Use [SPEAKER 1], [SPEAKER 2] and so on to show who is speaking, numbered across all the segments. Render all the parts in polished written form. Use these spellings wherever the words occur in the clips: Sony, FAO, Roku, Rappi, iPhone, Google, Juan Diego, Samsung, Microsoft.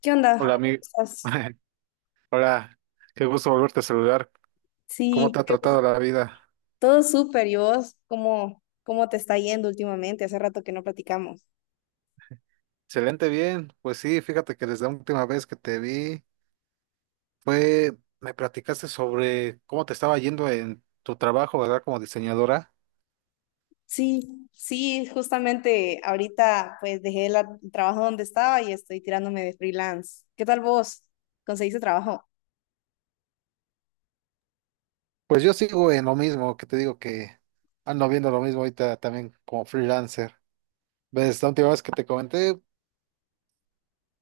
[SPEAKER 1] ¿Qué
[SPEAKER 2] Hola,
[SPEAKER 1] onda?
[SPEAKER 2] amigo.
[SPEAKER 1] ¿Estás?
[SPEAKER 2] Hola, qué gusto volverte a saludar. ¿Cómo te
[SPEAKER 1] Sí,
[SPEAKER 2] ha tratado la vida?
[SPEAKER 1] todo súper. ¿Y vos cómo, cómo te está yendo últimamente? Hace rato que no platicamos.
[SPEAKER 2] Excelente, bien. Pues sí, fíjate que desde la última vez que te vi fue, me platicaste sobre cómo te estaba yendo en tu trabajo, ¿verdad? Como diseñadora.
[SPEAKER 1] Sí, justamente ahorita pues dejé el trabajo donde estaba y estoy tirándome de freelance. ¿Qué tal vos? ¿Conseguiste trabajo?
[SPEAKER 2] Pues yo sigo en lo mismo, que te digo que ando viendo lo mismo ahorita también como freelancer. Ves, la última vez que te comenté,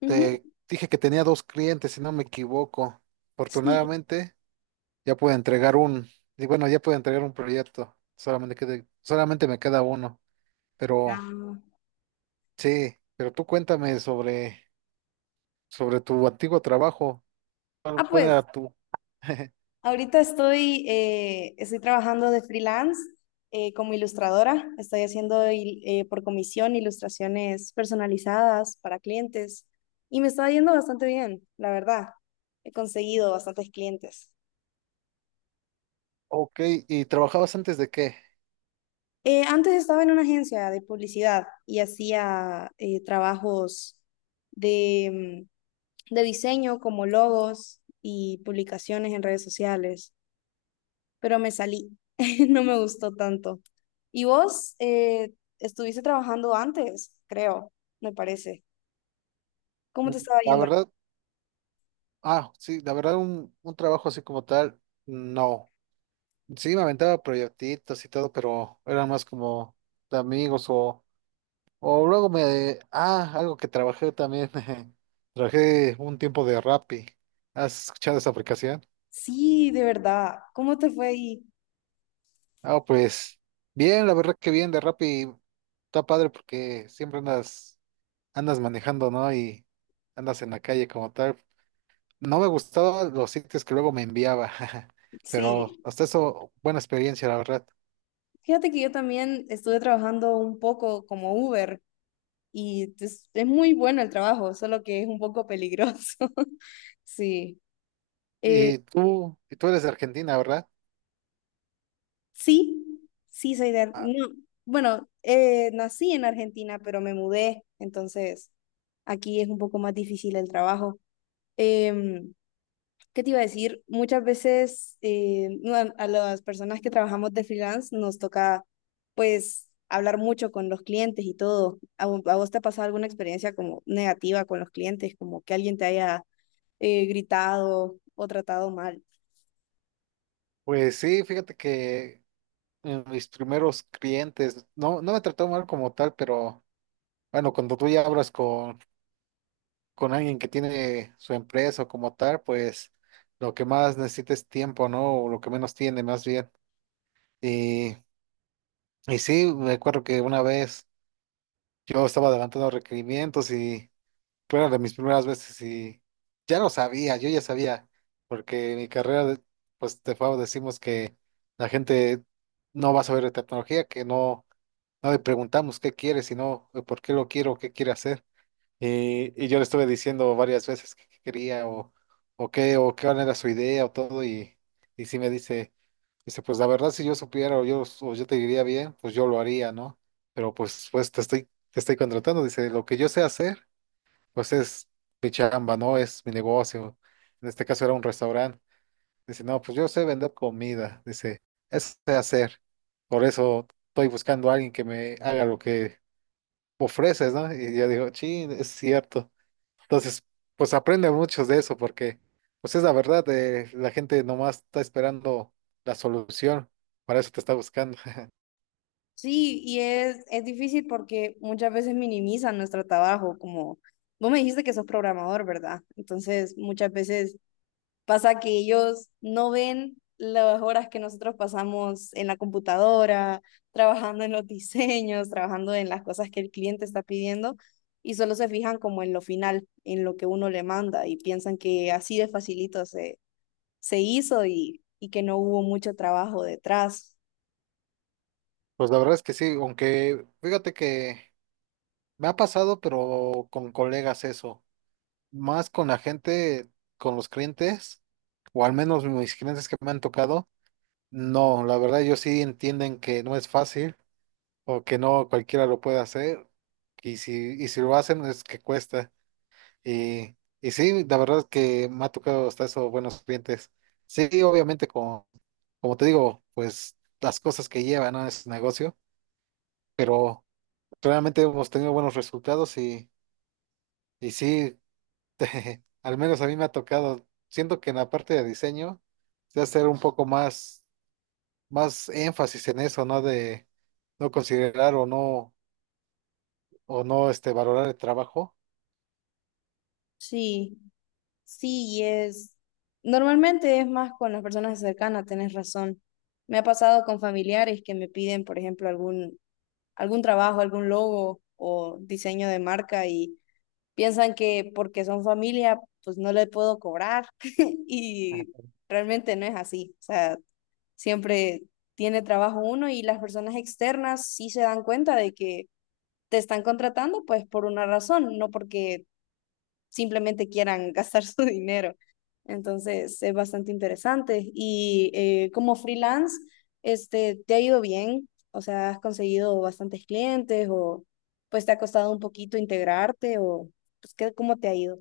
[SPEAKER 1] Ujú.
[SPEAKER 2] te dije que tenía dos clientes, si no me equivoco.
[SPEAKER 1] Sí.
[SPEAKER 2] Afortunadamente. Ya puedo entregar un, y bueno, ya puedo entregar un proyecto. Solamente me queda uno. Pero
[SPEAKER 1] Ah.
[SPEAKER 2] sí, pero tú cuéntame sobre tu antiguo trabajo.
[SPEAKER 1] Ah,
[SPEAKER 2] Cuál era
[SPEAKER 1] pues
[SPEAKER 2] tu?
[SPEAKER 1] ahorita estoy, estoy trabajando de freelance como ilustradora. Estoy haciendo por comisión ilustraciones personalizadas para clientes y me está yendo bastante bien, la verdad. He conseguido bastantes clientes.
[SPEAKER 2] Ok, ¿y trabajabas antes de qué?
[SPEAKER 1] Antes estaba en una agencia de publicidad y hacía trabajos de, de diseño como logos y publicaciones en redes sociales, pero me salí, no me gustó tanto. Y vos estuviste trabajando antes, creo, me parece. ¿Cómo te estaba
[SPEAKER 2] La
[SPEAKER 1] yendo?
[SPEAKER 2] verdad, sí, la verdad un trabajo así como tal, no. Sí, me aventaba proyectitos y todo, pero eran más como de amigos o luego me... Ah, algo que trabajé también. Trabajé un tiempo de Rappi. ¿Has escuchado esa aplicación?
[SPEAKER 1] Sí, de verdad. ¿Cómo te fue ahí?
[SPEAKER 2] Ah, pues bien, la verdad que bien de Rappi. Está padre porque andas manejando, ¿no? Y andas en la calle como tal. No me gustaban los sitios que luego me enviaba, pero
[SPEAKER 1] Sí.
[SPEAKER 2] hasta eso, buena experiencia, la verdad.
[SPEAKER 1] Fíjate que yo también estuve trabajando un poco como Uber y es muy bueno el trabajo, solo que es un poco peligroso. Sí. eh,
[SPEAKER 2] Y tú eres de Argentina, ¿verdad?
[SPEAKER 1] Sí, sí, soy de...
[SPEAKER 2] Ah,
[SPEAKER 1] No, bueno, nací en Argentina, pero me mudé, entonces aquí es un poco más difícil el trabajo. Em, ¿Qué te iba a decir? Muchas veces no, a las personas que trabajamos de freelance nos toca, pues, hablar mucho con los clientes y todo. ¿A, a vos te ha pasado alguna experiencia como negativa con los clientes, como que alguien te haya gritado o tratado mal?
[SPEAKER 2] pues sí, fíjate que en mis primeros clientes. No, no me trató mal como tal, pero bueno, cuando tú ya hablas con alguien que tiene su empresa o como tal, pues lo que más necesita es tiempo, ¿no? O lo que menos tiene, más bien. Y, y sí, me acuerdo que una vez yo estaba adelantando requerimientos y fueron de mis primeras veces y ya lo sabía, yo ya sabía, porque en mi pues de FAO decimos que la gente no va a saber de tecnología, que no. No le preguntamos qué quiere, sino por qué lo quiero, qué quiere hacer. Y yo le estuve diciendo varias veces qué quería o qué era su idea o todo. Y sí me dice, dice, pues la verdad, si yo supiera o yo te diría bien, pues yo lo haría, ¿no? Pero pues te estoy contratando. Dice, lo que yo sé hacer, pues es mi chamba, ¿no? Es mi negocio. En este caso era un restaurante. Dice, no, pues yo sé vender comida. Dice, eso sé hacer. Por eso estoy buscando a alguien que me haga lo que ofreces, ¿no? Y yo digo, sí, es cierto. Entonces, pues aprende mucho de eso porque, pues es la verdad, la gente nomás está esperando la solución, para eso te está buscando.
[SPEAKER 1] Sí, y es difícil porque muchas veces minimizan nuestro trabajo, como vos me dijiste que sos programador, ¿verdad? Entonces, muchas veces pasa que ellos no ven las horas que nosotros pasamos en la computadora, trabajando en los diseños, trabajando en las cosas que el cliente está pidiendo, y solo se fijan como en lo final, en lo que uno le manda, y piensan que así de facilito se hizo y que no hubo mucho trabajo detrás.
[SPEAKER 2] Pues la verdad es que sí, aunque fíjate que me ha pasado, pero con colegas eso, más con la gente, con los clientes, o al menos mis clientes que me han tocado, no, la verdad ellos sí entienden que no es fácil o que no cualquiera lo puede hacer. Y si, y si lo hacen es que cuesta. Y, y sí, la verdad es que me ha tocado hasta eso buenos clientes. Sí, obviamente, como te digo, pues las cosas que llevan a ese negocio, pero realmente hemos tenido buenos resultados y sí, al menos a mí me ha tocado, siento que en la parte de diseño, se hacer un poco más énfasis en eso, ¿no? De no considerar o no este, valorar el trabajo.
[SPEAKER 1] Sí. Sí, y es. Normalmente es más con las personas cercanas, tenés razón. Me ha pasado con familiares que me piden, por ejemplo, algún trabajo, algún logo o diseño de marca y piensan que porque son familia, pues no le puedo cobrar.
[SPEAKER 2] Ajá.
[SPEAKER 1] Y realmente no es así. O sea, siempre tiene trabajo uno y las personas externas sí se dan cuenta de que te están contratando, pues por una razón, no porque simplemente quieran gastar su dinero. Entonces, es bastante interesante. Y como freelance, este, ¿te ha ido bien? O sea, ¿has conseguido bastantes clientes o pues te ha costado un poquito integrarte o pues, ¿qué, cómo te ha ido?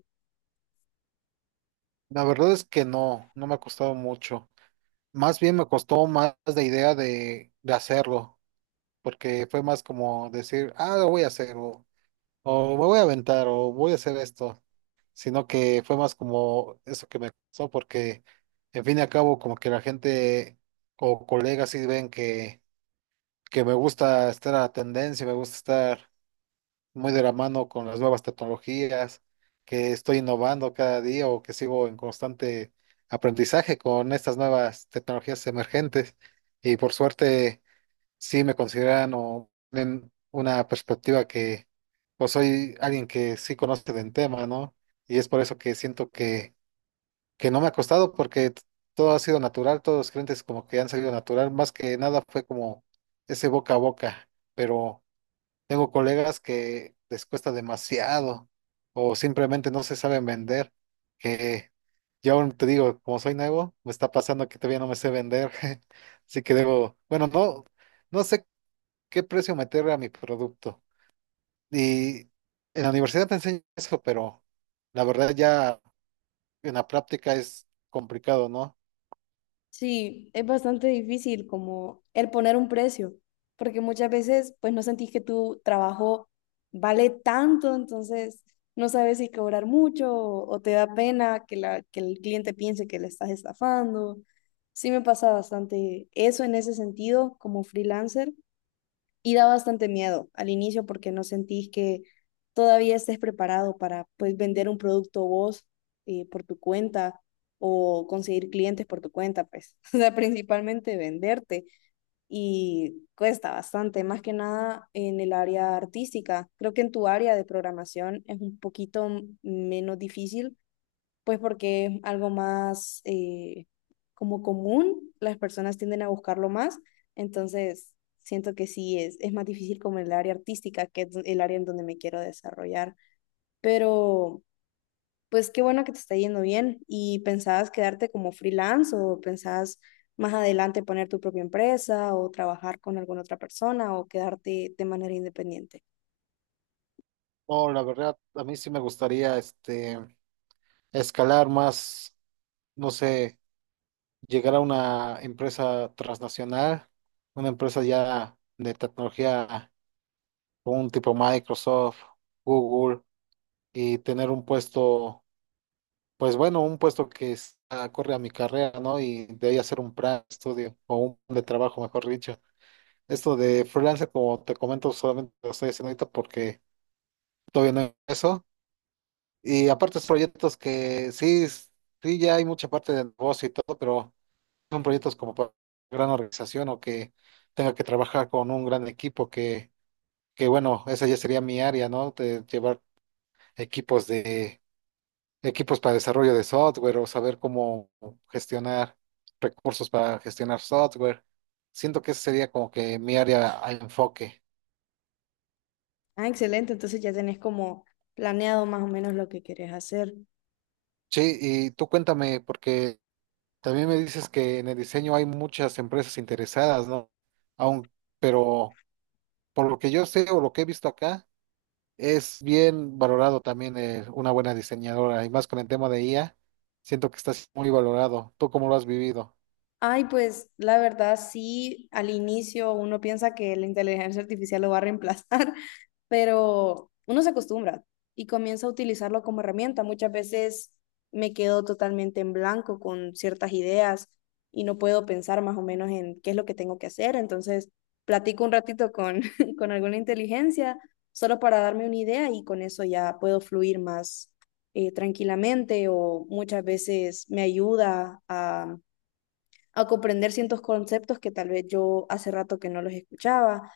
[SPEAKER 2] La verdad es que no, no me ha costado mucho. Más bien me costó más la idea de hacerlo, porque fue más como decir, ah, lo voy a hacer, o me voy a aventar, o voy a hacer esto, sino que fue más como eso que me costó, porque en fin y al cabo, como que la gente o colegas sí ven que me gusta estar a la tendencia, me gusta estar muy de la mano con las nuevas tecnologías, que estoy innovando cada día o que sigo en constante aprendizaje con estas nuevas tecnologías emergentes. Y por suerte, sí me consideran o ven una perspectiva que, pues soy alguien que sí conoce del tema, ¿no? Y es por eso que siento que no me ha costado porque todo ha sido natural, todos los clientes como que han salido natural, más que nada fue como ese boca a boca, pero... Tengo colegas que les cuesta demasiado o simplemente no se saben vender, que yo aún te digo, como soy nuevo, me está pasando que todavía no me sé vender, así que debo, bueno, no, no sé qué precio meterle a mi producto. Y en la universidad te enseñan eso, pero la verdad ya en la práctica es complicado, ¿no?
[SPEAKER 1] Sí, es bastante difícil como el poner un precio, porque muchas veces pues no sentís que tu trabajo vale tanto, entonces no sabes si cobrar mucho o te da pena que el cliente piense que le estás estafando. Sí me pasa bastante eso en ese sentido como freelancer, y da bastante miedo al inicio porque no sentís que todavía estés preparado para pues, vender un producto vos por tu cuenta o conseguir clientes por tu cuenta, pues, o sea, principalmente venderte y cuesta bastante, más que nada en el área artística. Creo que en tu área de programación es un poquito menos difícil pues porque es algo más como común, las personas tienden a buscarlo más, entonces siento que sí es más difícil como el área artística, que es el área en donde me quiero desarrollar, pero pues qué bueno que te está yendo bien y pensabas quedarte como freelance o pensabas más adelante poner tu propia empresa o trabajar con alguna otra persona o quedarte de manera independiente.
[SPEAKER 2] No, la verdad, a mí sí me gustaría este, escalar más, no sé. Llegar a una empresa transnacional, una empresa ya de tecnología, un tipo Microsoft, Google, y tener un puesto, pues bueno, un puesto corre a mi carrera, ¿no? Y de ahí hacer un plan de estudio o un plan de trabajo, mejor dicho. Esto de freelance, como te comento, solamente lo estoy haciendo ahorita porque todavía no he eso. Y aparte, es proyectos que sí, ya hay mucha parte de negocio y todo, pero. Son proyectos como para gran organización o que tenga que trabajar con un gran equipo que bueno, esa ya sería mi área, ¿no? De llevar equipos de equipos para desarrollo de software o saber cómo gestionar recursos para gestionar software. Siento que esa sería como que mi área a enfoque.
[SPEAKER 1] Ah, excelente. Entonces ya tenés como planeado más o menos lo que querés hacer.
[SPEAKER 2] Sí, y tú cuéntame, porque también me dices que en el diseño hay muchas empresas interesadas, ¿no? Aún, pero por lo que yo sé o lo que he visto acá, es bien valorado también una buena diseñadora y más con el tema de IA, siento que estás muy valorado. ¿Tú cómo lo has vivido?
[SPEAKER 1] Ay, pues la verdad sí, al inicio uno piensa que la inteligencia artificial lo va a reemplazar, pero uno se acostumbra y comienza a utilizarlo como herramienta. Muchas veces me quedo totalmente en blanco con ciertas ideas y no puedo pensar más o menos en qué es lo que tengo que hacer. Entonces, platico un ratito con, con alguna inteligencia solo para darme una idea y con eso ya puedo fluir más tranquilamente o muchas veces me ayuda a comprender ciertos conceptos que tal vez yo hace rato que no los escuchaba.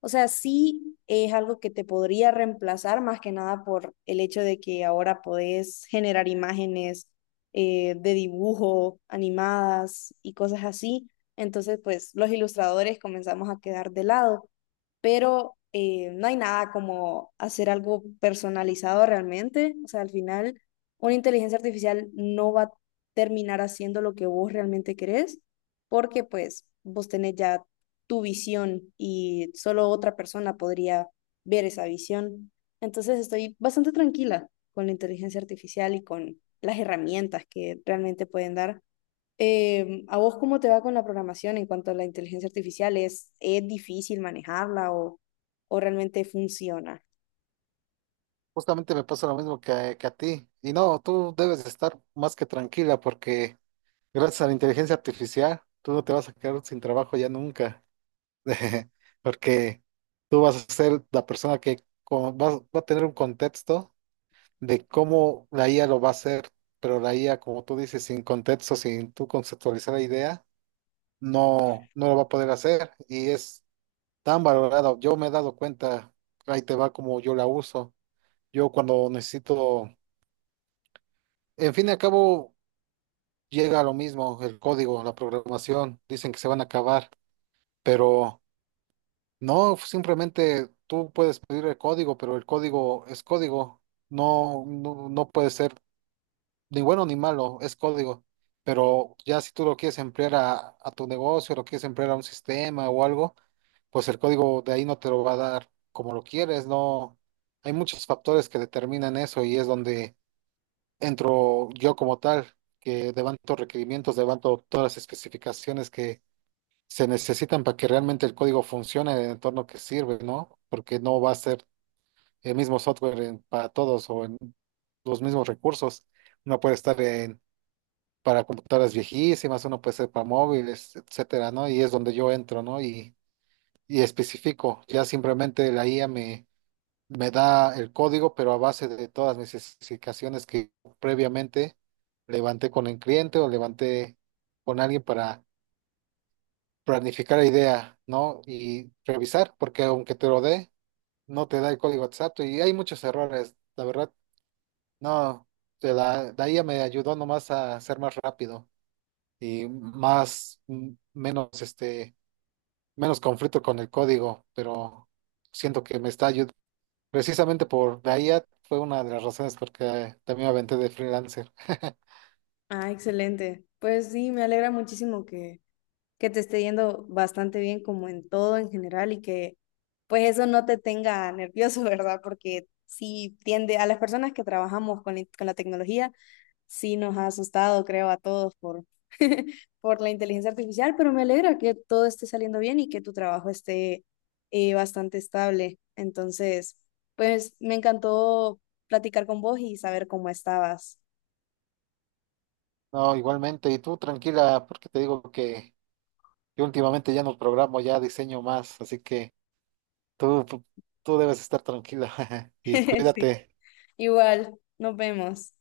[SPEAKER 1] O sea, sí es algo que te podría reemplazar más que nada por el hecho de que ahora podés generar imágenes de dibujo, animadas y cosas así. Entonces, pues los ilustradores comenzamos a quedar de lado, pero no hay nada como hacer algo personalizado realmente. O sea, al final, una inteligencia artificial no va a terminar haciendo lo que vos realmente querés, porque pues vos tenés ya tu visión y solo otra persona podría ver esa visión. Entonces estoy bastante tranquila con la inteligencia artificial y con las herramientas que realmente pueden dar. ¿A vos cómo te va con la programación en cuanto a la inteligencia artificial? Es difícil manejarla o realmente funciona?
[SPEAKER 2] Justamente me pasa lo mismo a que a ti. Y no, tú debes de estar más que tranquila porque gracias a la inteligencia artificial, tú no te vas a quedar sin trabajo ya nunca. Porque tú vas a ser la persona que va a tener un contexto de cómo la IA lo va a hacer, pero la IA, como tú dices, sin contexto, sin tú conceptualizar la idea no, no lo va a poder hacer y es tan valorado. Yo me he dado cuenta, ahí te va como yo la uso. Yo cuando necesito, en fin y al cabo, llega a lo mismo, el código, la programación, dicen que se van a acabar, pero no, simplemente tú puedes pedir el código, pero el código es código, no puede ser ni bueno ni malo, es código. Pero ya si tú lo quieres emplear a tu negocio, lo quieres emplear a un sistema o algo, pues el código de ahí no te lo va a dar como lo quieres, no. Hay muchos factores que determinan eso y es donde entro yo como tal, que levanto requerimientos, levanto todas las especificaciones que se necesitan para que realmente el código funcione en el entorno que sirve, ¿no? Porque no va a ser el mismo para todos o en los mismos recursos. Uno puede estar en, para computadoras viejísimas, uno puede ser para móviles, etcétera, ¿no? Y es donde yo entro, ¿no? Y especifico. Ya simplemente me da el código, pero a base de todas mis especificaciones que previamente levanté con el cliente o levanté con alguien para planificar la idea, ¿no? Y revisar, porque aunque te lo dé, no te da el código exacto y hay muchos errores, la verdad. No, la IA me ayudó nomás a ser más rápido y más, menos, menos conflicto con el código, pero siento que me está ayudando. Precisamente por la IA fue una de las razones porque también me aventé de freelancer.
[SPEAKER 1] Ah, excelente. Pues sí, me alegra muchísimo que te esté yendo bastante bien como en todo en general y que pues eso no te tenga nervioso, ¿verdad? Porque sí tiende a las personas que trabajamos con la tecnología, sí nos ha asustado, creo, a todos por, por la inteligencia artificial, pero me alegra que todo esté saliendo bien y que tu trabajo esté bastante estable. Entonces, pues me encantó platicar con vos y saber cómo estabas.
[SPEAKER 2] No, igualmente, y tú tranquila, porque te digo que yo últimamente ya no programo, ya diseño más, así que tú, tú, tú debes estar tranquila y
[SPEAKER 1] Sí.
[SPEAKER 2] cuídate.
[SPEAKER 1] Igual, nos vemos.